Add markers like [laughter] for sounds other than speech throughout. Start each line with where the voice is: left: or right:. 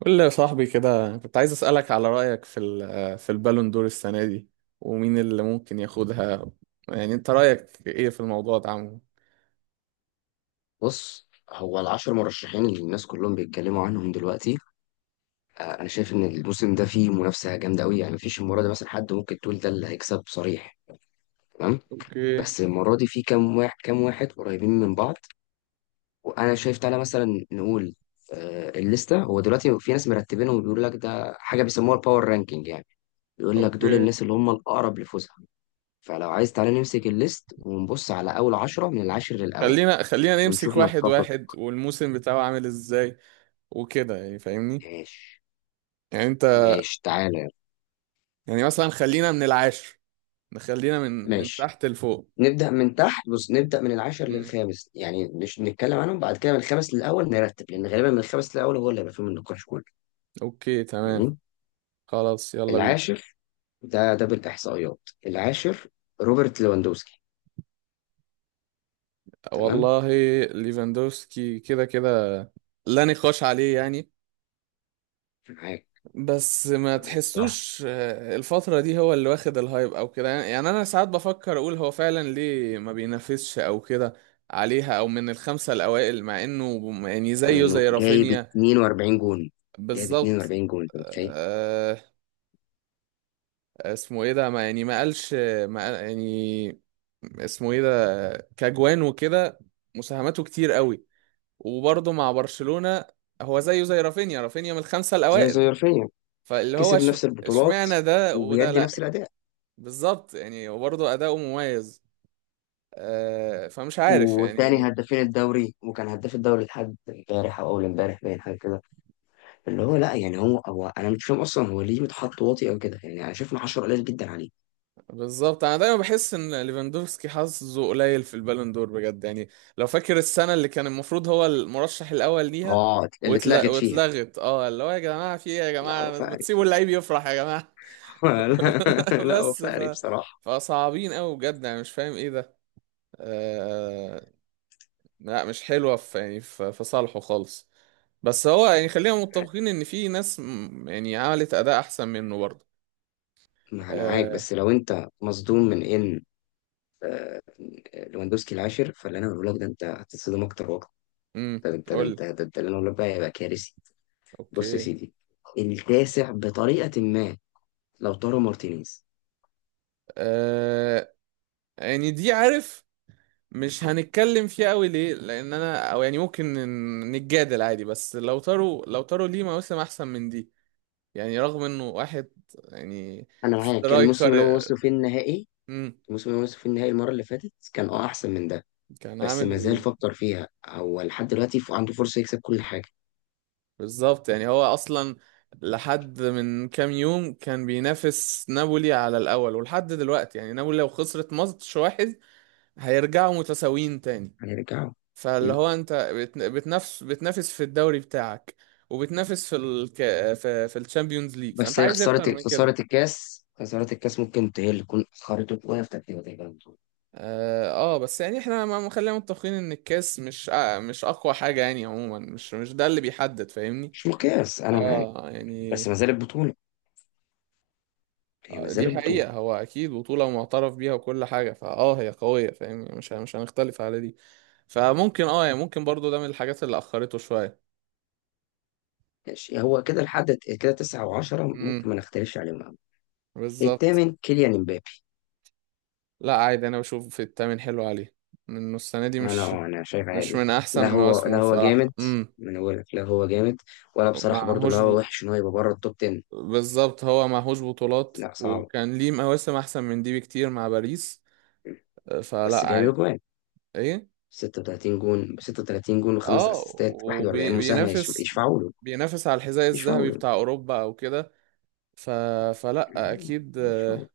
right: قول لي يا صاحبي كده، كنت عايز أسألك على رأيك في البالون دور السنة دي، ومين اللي ممكن ياخدها. يعني انت رأيك ايه في الموضوع ده عمو؟
left: بص، هو العشر مرشحين اللي الناس كلهم بيتكلموا عنهم دلوقتي. انا شايف ان الموسم ده فيه منافسه جامده قوي، يعني مفيش المره دي مثلا حد ممكن تقول ده اللي هيكسب صريح. تمام.
right: اوكي.
left: بس المره دي في كام واحد كام واحد قريبين من بعض. وانا شايف تعالى مثلا نقول الليسته. هو دلوقتي في ناس مرتبينهم وبيقول لك ده حاجه بيسموها الباور رانكينج، يعني بيقول لك دول
right: اوكي،
left: الناس اللي هم الاقرب لفوزها. فلو عايز تعالى نمسك الليست ونبص على اول عشرة من العاشر للاول
right: خلينا نمسك
left: ونشوف
right: واحد
left: نتفق.
right: واحد، والموسم بتاعه عامل ازاي وكده، يعني فاهمني.
left: ماشي.
right: يعني انت،
left: ماشي تعالى.
right: يعني مثلا خلينا من العاشر، نخلينا من
left: ماشي.
right: تحت لفوق.
left: نبدأ من تحت، بص نبدأ من العاشر
right: مم.
left: للخامس، يعني مش نتكلم عنهم. بعد كده من الخامس للأول نرتب، لأن غالبا من الخامس للأول هو اللي هيبقى فيه من النقاش كله.
right: اوكي تمام.
left: جميل.
right: خلاص يلا بينا.
left: العاشر، ده ده بالإحصائيات. العاشر، روبرت ليفاندوسكي. تمام.
right: والله، ليفاندوفسكي كده كده لا نقاش عليه يعني.
left: معاك.
right: بس ما
left: معاك بصراحة.
right: تحسوش الفترة دي هو اللي واخد الهايب او كده، يعني انا ساعات بفكر اقول هو فعلا ليه ما بينافسش او كده عليها، او من الخمسة الاوائل، مع انه يعني
left: رغم
right: زيه
left: إنه
right: زي
left: جايب
right: رافينيا.
left: 42 جون. جايب
right: بالظبط.
left: 42 جون، أنت متخيل؟
right: آه، اسمه ايه ده، ما يعني ما قالش ما قال- يعني اسمه ايه ده، كجوان وكده، مساهماته كتير قوي، وبرضه مع برشلونة. هو زيه زي رافينيا، رافينيا من الخمسة
left: زي
right: الاوائل.
left: زي رفيع،
right: فاللي هو
left: كسب
right: اش-
left: نفس البطولات
right: اشمعنى ده وده
left: وبيدي
right: لا؟
left: نفس الأداء،
right: بالظبط، يعني وبرضه أداؤه مميز. فمش عارف
left: والتاني
right: يعني.
left: هدافين الدوري، وكان هداف الدوري لحد امبارح أو أول امبارح، باين حاجة كده. اللي هو لا، يعني هو انا مش فاهم اصلا هو ليه متحط واطي او كده. يعني انا شايف ان 10 قليل جدا عليه.
right: بالظبط، انا دايما بحس ان ليفاندوفسكي حظه قليل في البالون دور بجد يعني. لو فاكر السنه اللي كان المفروض هو المرشح الاول ليها
left: اه، اللي اتلغت فيها.
right: واتلغت، اه، اللي هو يا جماعه في ايه يا
left: لا هو
right: جماعه، ما
left: فقري
right: تسيبوا
left: بصراحه.
right: اللعيب يفرح يا جماعه.
left: [laughs]
right: [laughs]
left: لا لا، هو
right: بس
left: فقري
right: ف
left: بصراحه.
right: فصعبين قوي بجد، انا مش فاهم ايه ده. آه، لا مش حلوة في، يعني في صالحه خالص. بس هو يعني خلينا متفقين ان في ناس يعني عملت اداء احسن منه برضه.
left: ما انا معاك،
right: آه.
left: بس لو انت مصدوم من ان لواندوسكي العاشر، فاللي انا بقوله لك ده انت هتتصدم اكتر واكتر.
right: امم،
left: ده انت ده
right: قول.
left: انت ده انت اللي انا بقوله لك بقى هيبقى كارثي. بص يا
right: اوكي.
left: سيدي، التاسع بطريقه ما لو طارو مارتينيز.
right: آه، يعني دي عارف مش هنتكلم فيها قوي، ليه؟ لان انا او يعني ممكن نتجادل عادي، بس لو تارو، لو تارو ليه مواسم احسن من دي، يعني رغم انه واحد يعني
left: انا معاك.
right: سترايكر. امم.
left: الموسم اللي هو وصلوا فيه النهائي المره اللي فاتت كان اه احسن من ده.
right: كان
left: بس ما زال
right: عامل.
left: فكر فيها هو لحد دلوقتي، عنده فرصة يكسب كل حاجة.
right: بالظبط، يعني هو اصلا لحد من كام يوم كان بينافس نابولي على الاول، ولحد دلوقتي يعني نابولي لو خسرت ماتش واحد هيرجعوا متساويين تاني.
left: هنرجعه.
right: فاللي
left: مم.
right: هو انت بت- بتنافس، بتنافس في الدوري بتاعك، وبتنافس في الشامبيونز ليج، فانت
left: بس هي
right: عايز
left: خسارة
right: اكتر من كده؟
left: خسارة الكاس خسارة الكاس ممكن هي اللي تكون أخرته شوية في ترتيب تقريبا البطولة.
right: اه. بس يعني احنا ما خلينا متفقين ان الكاس مش اقوى حاجة يعني، عموما مش ده اللي بيحدد، فاهمني؟
left: مش مقياس، أنا معاك،
right: اه يعني.
left: بس ما زالت بطولة. هي ما
right: آه،
left: زالت
right: دي
left: بطولة.
right: حقيقة، هو أكيد بطولة معترف بيها وكل حاجة، فأه هي قوية، فاهم يعني، مش هنختلف على دي. فممكن أه يعني، ممكن برضو ده من الحاجات اللي أخرته شوية.
left: ماشي. هو كده لحد كده، تسعة وعشرة
right: امم.
left: ممكن ما نختلفش عليهم أوي.
right: بالظبط.
left: التامن كيليان امبابي.
right: لا عادي، أنا بشوف في التامن حلو عليه، إنه السنة دي
left: أنا
right: مش،
left: أه، أنا شايف
right: مش
left: عادي.
right: من
left: لا
right: أحسن
left: هو،
right: مواسمه
left: لا هو
right: بصراحة.
left: جامد.
right: امم.
left: ما أنا بقول لك لا هو جامد. ولا بصراحة برضو
right: معهوش
left: لا
right: ب...
left: هو وحش إن هو يبقى بره التوب 10.
right: بالظبط، هو معهوش بطولات،
left: لا صعب.
right: وكان ليه مواسم أحسن من دي بكتير مع باريس.
left: بس
right: فلا
left: جاب
right: عادي.
left: أجوان،
right: إيه؟
left: 36 جون. 36 جون وخمس
right: اه
left: اسيستات، 41 مساهمه،
right: وبينافس،
left: يشفعوا له.
right: بينافس على الحذاء
left: يشفعوا
right: الذهبي
left: له.
right: بتاع اوروبا او كده. ف... فلا اكيد،
left: يشفعوا له.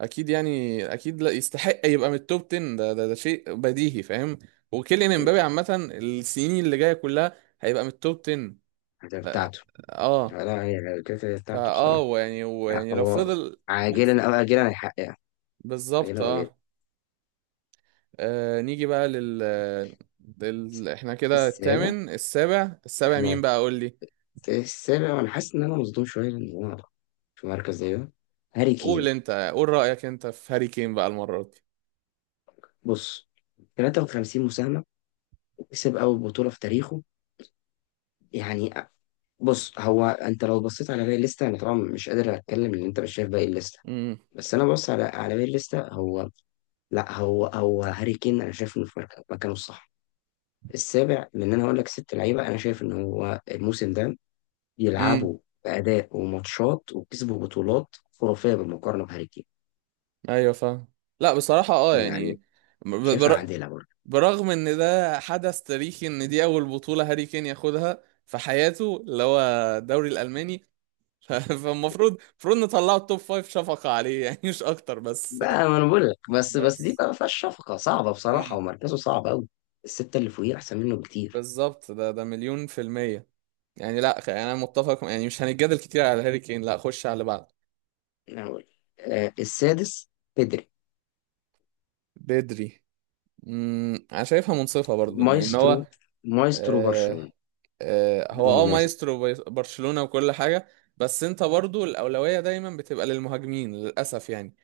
right: اكيد يعني، اكيد لا يستحق يبقى من التوب 10، ده شيء بديهي، فاهم. وكيليان امبابي عامه السنين اللي جايه كلها هيبقى من التوب 10.
left: الأهداف بتاعته.
right: اه.
left: لا، هي الأهداف بتاعته
right: فاه،
left: بصراحه.
right: ويعني ويعني لو
left: هو
right: فضل ماسك،
left: عاجلا او اجلا هيحققها.
right: بالظبط.
left: عاجلا او اجلا.
right: اه. نيجي بقى احنا كده
left: السابع.
right: الثامن، السابع، مين
left: احنا
right: بقى؟ قول لي.
left: في السابع وانا حاسس ان انا مصدوم شويه لان هو في مركز زي ده. هاري
right: قول
left: كين.
right: انت، قول رأيك انت في هاري كين بقى المرة دي.
left: بص، 53 مساهمة وكسب أول بطولة في تاريخه، يعني. بص، هو أنت لو بصيت على باقي الليستة، أنا طبعا مش قادر أتكلم لأن أنت مش شايف باقي الليستة.
right: امم.
left: بس انا بص على على باقي الليسته. هو لا، هو هو هاري كين، انا شايف انه في مكانه الصح السابع، لان انا هقول لك ست لعيبه انا شايف ان هو الموسم ده
right: امم.
left: يلعبوا باداء وماتشات وكسبوا بطولات خرافيه بالمقارنه بهاري كين.
right: ايوه فاهم. لا بصراحة، اه يعني،
left: يعني
right: ب-
left: شايفها
right: بر...
left: عادله برضه.
right: برغم ان ده حدث تاريخي، ان دي اول بطولة هاري كين ياخدها في حياته، اللي هو الدوري الألماني. [laughs] فالمفروض نطلعه التوب فايف شفقة عليه، يعني مش اكتر بس.
left: بقى ما انا بقول لك، بس دي
right: بس.
left: بقى ما فيهاش شفقه، صعبه بصراحه
right: امم.
left: ومركزه صعب قوي. السته اللي فوقيه احسن منه بكتير.
right: بالظبط، ده مليون في المية يعني، لا يعني انا متفق، يعني مش هنتجادل كتير على هاري كين، لا خش على اللي بعده.
left: انا بقول لك. السادس، بيدري.
right: بدري. امم، انا شايفها منصفة برضو ان إن
left: مايسترو.
right: هو،
left: مايسترو
right: آه،
left: برشلونه.
right: هو
left: بدون
right: اه
left: منافس.
right: مايسترو برشلونة وكل حاجة. بس انت برضو الأولوية دايما بتبقى للمهاجمين للأسف يعني،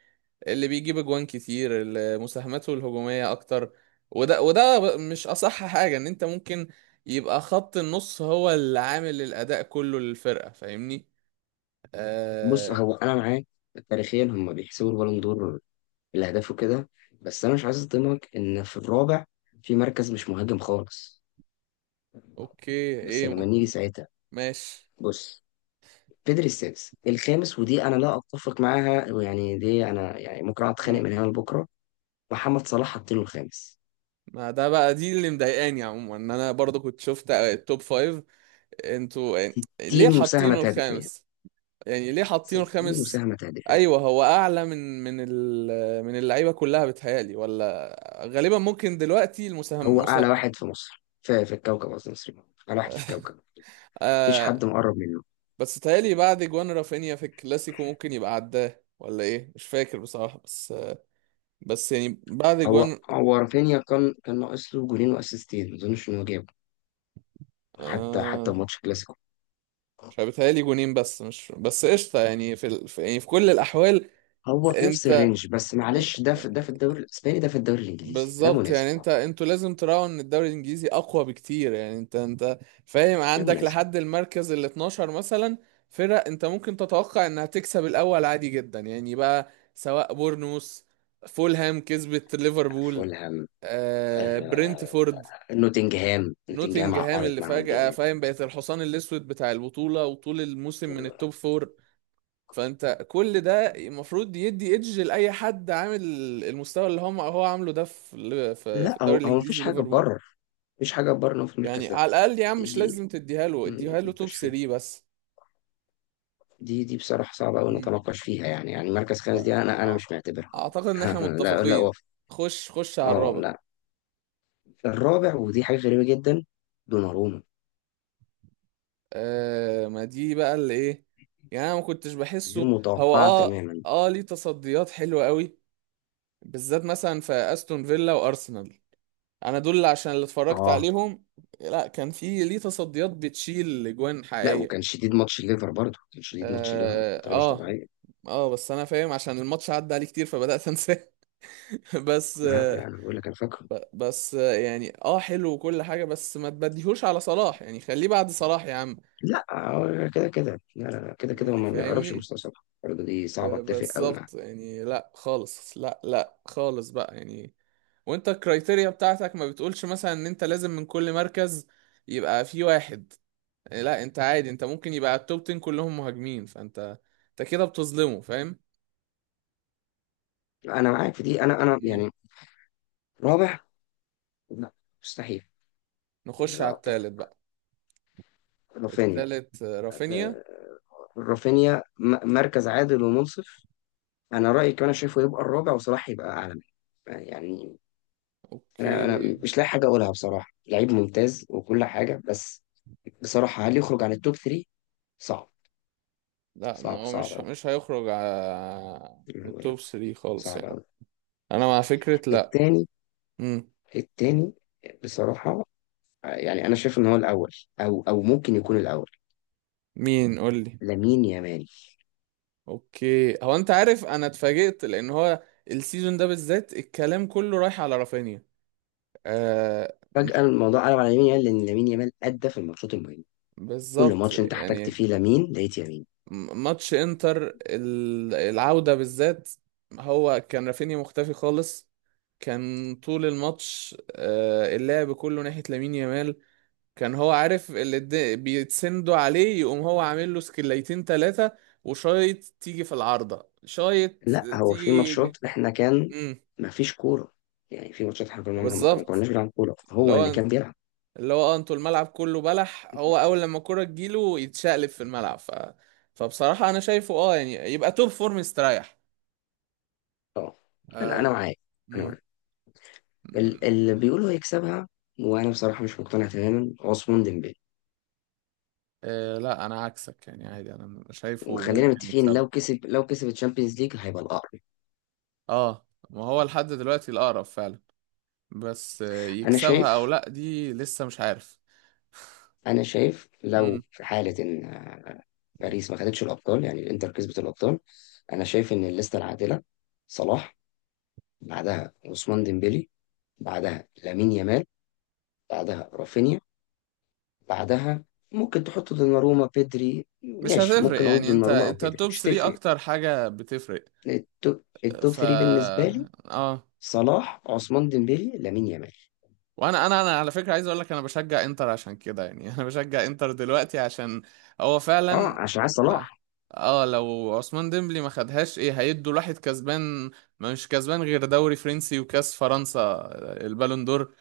right: اللي بيجيب اجوان كتير، اللي مساهماته الهجومية أكتر. مش أصح حاجة إن أنت ممكن يبقى خط النص هو اللي عامل الأداء كله للفرقة، فاهمني؟
left: بص،
right: آه.
left: هو انا معاك، تاريخيا هم بيحسبوا البالون دور الاهداف وكده. بس انا مش عايز اصدمك ان في الرابع في مركز مش مهاجم خالص.
right: أوكي.
left: بس
right: إيه
left: لما
right: م-
left: نيجي ساعتها.
right: ماشي.
left: بص، بيدري السادس. الخامس ودي انا لا اتفق معاها، ويعني دي انا يعني ممكن اقعد اتخانق
right: مم.
left: من هنا لبكره. محمد صلاح حاطينه الخامس.
right: ما ده بقى دي اللي مضايقاني عموما، إن أنا برضو كنت شفت التوب فايف، انتوا يعني ليه
left: 60 مساهمه
right: حاطينه
left: تهديفيه.
right: الخامس؟ يعني ليه حاطينه
left: 60
right: الخامس؟
left: مساهمه تهديفيه.
right: ايوه، هو اعلى من اللعيبه كلها بتهيالي، ولا؟ غالبا ممكن دلوقتي
left: هو
right: المساهم مسا...
left: اعلى واحد في مصر، في الكوكب، قصدي مصري. اعلى واحد في الكوكب، مفيش
right: آه.
left: حد مقرب منه.
right: بس تهيالي بعد جوان رافينيا في الكلاسيكو ممكن يبقى عداه، ولا ايه، مش فاكر بصراحه، بس، بس يعني بعد
left: هو
right: جوان.
left: هو رافينيا كان ناقص له جولين واسيستين، ما اظنش ان هو جابه. حتى
right: آه.
left: ماتش كلاسيكو.
right: مش عارف، بيتهيألي جونين بس، مش بس قشطه يعني في يعني في كل الاحوال
left: هو في نفس
right: انت،
left: الرينج، بس معلش، ده في ده في الدوري الاسباني، ده في الدوري الانجليزي، ده
right: بالظبط
left: منازع.
right: يعني انت، انتوا لازم تراعوا ان الدوري الانجليزي اقوى بكتير يعني، انت فاهم،
left: ده
right: عندك
left: منازع.
right: لحد المركز ال 12 مثلا فرق، انت ممكن تتوقع انها تكسب الاول عادي جدا يعني بقى، سواء بورنموث، فولهام كسبت ليفربول،
left: فولهام.
right: آه،
left: آه.
right: برنتفورد،
left: نوتنجهام، نوتنجهام
right: نوتنجهام
left: عقرت
right: اللي
left: معاهم
right: فجأة
left: جامد.
right: فاهم بقت الحصان الاسود بتاع البطولة، وطول الموسم
left: طول
right: من
left: الوقت.
right: التوب فور. فانت كل ده المفروض يدي ايدج لاي حد عامل المستوى اللي هم هو عامله ده في ال- في في
left: لا
right: الدوري
left: هو، هو مفيش
right: الانجليزي
left: حاجه
right: وليفربول.
left: تبرر. مفيش حاجه تبرر إن هو في
right: يعني
left: المركز ده.
right: على الاقل يا عم مش
left: دي
right: لازم تديها له، اديها له توب
left: مش
right: 3
left: فيه.
right: بس.
left: دي بصراحه صعبه قوي
right: امم.
left: نتناقش فيها، يعني مركز
right: ف-
left: خامس دي انا
right: أع-
left: مش معتبرها.
right: اعتقد ان احنا
left: [laughs] لا لا
right: متفقين.
left: وف.
right: خش، خش على
left: اه
right: الرابع.
left: لا، الرابع، ودي حاجة غريبة جدا. دوناروما.
right: آه، ما دي بقى اللي ايه، يعني انا ما كنتش
left: غير
right: بحسه هو
left: متوقعة
right: اه،
left: تماما.
right: اه ليه تصديات حلوه قوي، بالذات مثلا في استون فيلا وارسنال، انا دول عشان اللي اتفرجت
left: اه
right: عليهم. لا، كان في ليه تصديات بتشيل اجوان
left: لا، وكان
right: حقيقية.
left: شديد ماتش الليفر برضه، كان شديد ماتش الليفر
right: اه
left: بطريقة مش
right: اه.
left: طبيعية.
right: بس انا فاهم عشان الماتش عدى عليه كتير فبدأت انساه. [laughs] بس
left: لا لا،
right: آه.
left: انا بقول لك انا فاكره.
right: بس آه يعني، اه حلو وكل حاجة، بس ما تبديهوش على صلاح يعني، خليه بعد صلاح يا عم،
left: لا هو كده كده، لا لا لا، كده كده هو
right: يعني
left: ما يقربش
right: فاهمني.
left: المستوى صلاح برضه، دي صعبة، اتفق قوي معاك.
right: بالظبط يعني، لا خالص، لا خالص بقى يعني. وانت الكرايتيريا بتاعتك ما بتقولش مثلا ان انت لازم من كل مركز يبقى في واحد. إيه، لا انت عادي، انت ممكن يبقى التوب 10 كلهم مهاجمين، فانت انت كده بتظلمه فاهم.
left: انا معاك في دي، انا
right: مم.
left: يعني رابع، لا، مستحيل.
right: نخش
left: لا،
right: على التالت
left: اتفق.
right: بقى.
left: رافينيا.
right: التالت رافينيا.
left: ده- رافينيا مركز عادل ومنصف. انا رأيي كمان شايفه يبقى الرابع وصلاح يبقى اعلى منه، يعني. انا
right: اوكي.
left: انا مش لاقي حاجه اقولها بصراحه، لعيب ممتاز وكل حاجه، بس بصراحه هل يخرج عن التوب 3؟ صعب.
right: لا، ما
left: صعب.
right: هو
left: صعب
right: مش
left: قوي.
right: مش هيخرج على التوب 3 خالص
left: صعب
right: يعني.
left: قوي.
right: انا مع فكرة لا.
left: التاني.
right: مم.
left: التاني بصراحه، يعني انا شايف ان هو الاول، او ممكن يكون الاول.
right: مين قول لي؟
left: لامين يامال.
right: اوكي، هو انت عارف انا اتفاجئت، لان هو السيزون ده بالذات الكلام كله رايح على رافينيا. آه.
left: فجاه الموضوع قلب على لامين يامال، لان لامين يامال ادى في الماتشات المهمه. كل
right: بالظبط
left: ماتش انت احتجت
right: يعني.
left: فيه لامين لقيت يامين.
right: ماتش انتر العودة بالذات، هو كان رافينيا مختفي خالص، كان طول الماتش اللعب كله ناحية لامين يامال، كان هو عارف اللي بيتسندوا عليه، يقوم هو عامل له سكليتين تلاتة وشايط، تيجي في العارضة، شايط،
left: لا، هو في
right: تيجي.
left: ماتشات احنا كان
right: امم.
left: ما فيش كوره، يعني في ماتشات احنا كنا ما
right: بالظبط.
left: كناش بنلعب كوره،
right: اللي
left: هو اللي
right: هو
left: كان بيلعب.
right: اللي هو انتوا الملعب كله بلح، هو اول لما الكرة تجيله يتشقلب في الملعب. ف... فبصراحة انا شايفه اه يعني يبقى توب فور مستريح.
left: اه، انا
right: آه.
left: معاك. انا
right: امم.
left: معاك. اللي بيقولوا هيكسبها وانا بصراحه مش مقتنع تماما عثمان ديمبلي.
right: آه. لا انا عكسك يعني، عادي انا شايفه
left: وخلينا
right: ممكن
left: متفقين،
right: يكسبها.
left: لو كسب الشامبيونز ليج هيبقى الاقرب.
right: اه، ما هو لحد دلوقتي الاقرب فعلا، بس آه
left: انا
right: يكسبها او
left: شايف
right: لا دي لسه مش عارف.
left: انا شايف لو
right: امم.
left: في حاله ان باريس ما خدتش الابطال، يعني الانتر كسبت الابطال. انا شايف ان الليسته العادله: صلاح، بعدها عثمان ديمبلي، بعدها لامين يامال، بعدها رافينيا، بعدها ممكن تحط دوناروما بيدري،
right: مش
left: ماشي،
right: هتفرق
left: ممكن اقول
right: يعني، انت
left: دوناروما او
right: انت
left: بيدري
right: التوب
left: مش
right: 3
left: هتفرق.
right: اكتر حاجة بتفرق.
left: التوب
right: ف،
left: 3 بالنسبة لي:
right: اه.
left: صلاح، عثمان ديمبélé، لامين يامال.
right: وانا انا انا على فكره عايز اقول لك، انا بشجع انتر عشان كده يعني. [laughs] انا بشجع انتر دلوقتي عشان هو
left: اه،
right: فعلا.
left: عشان عايز
right: لا.
left: صلاح.
right: اه، لو عثمان ديمبلي ما خدهاش، ايه هيدوا الواحد كسبان؟ ما مش كسبان غير دوري فرنسي وكاس فرنسا، البالون دور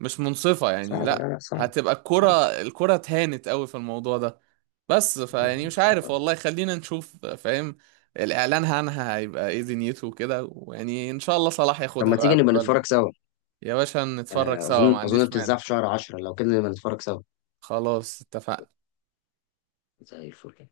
right: مش منصفه يعني،
left: صعب. لا
right: لا
left: لا، صعب.
right: هتبقى الكره،
left: صعب.
right: الكره اتهانت قوي في الموضوع ده. بس فيعني مش
left: صعب
right: عارف
left: أوي.
right: والله، خلينا نشوف، فاهم، الاعلان عنها هيبقى ايه دنيته وكده، ويعني ان شاء الله صلاح
left: طب
right: ياخدها
left: ما
right: بقى
left: تيجي
right: قبل
left: نبقى نتفرج
right: بالنا.
left: سوا.
right: يا باشا نتفرج سوا، ما
left: اظن
right: عنديش مانع.
left: بتتذاع في شهر 10، لو كده نبقى نتفرج سوا.
right: خلاص اتفقنا.
left: زي الفل.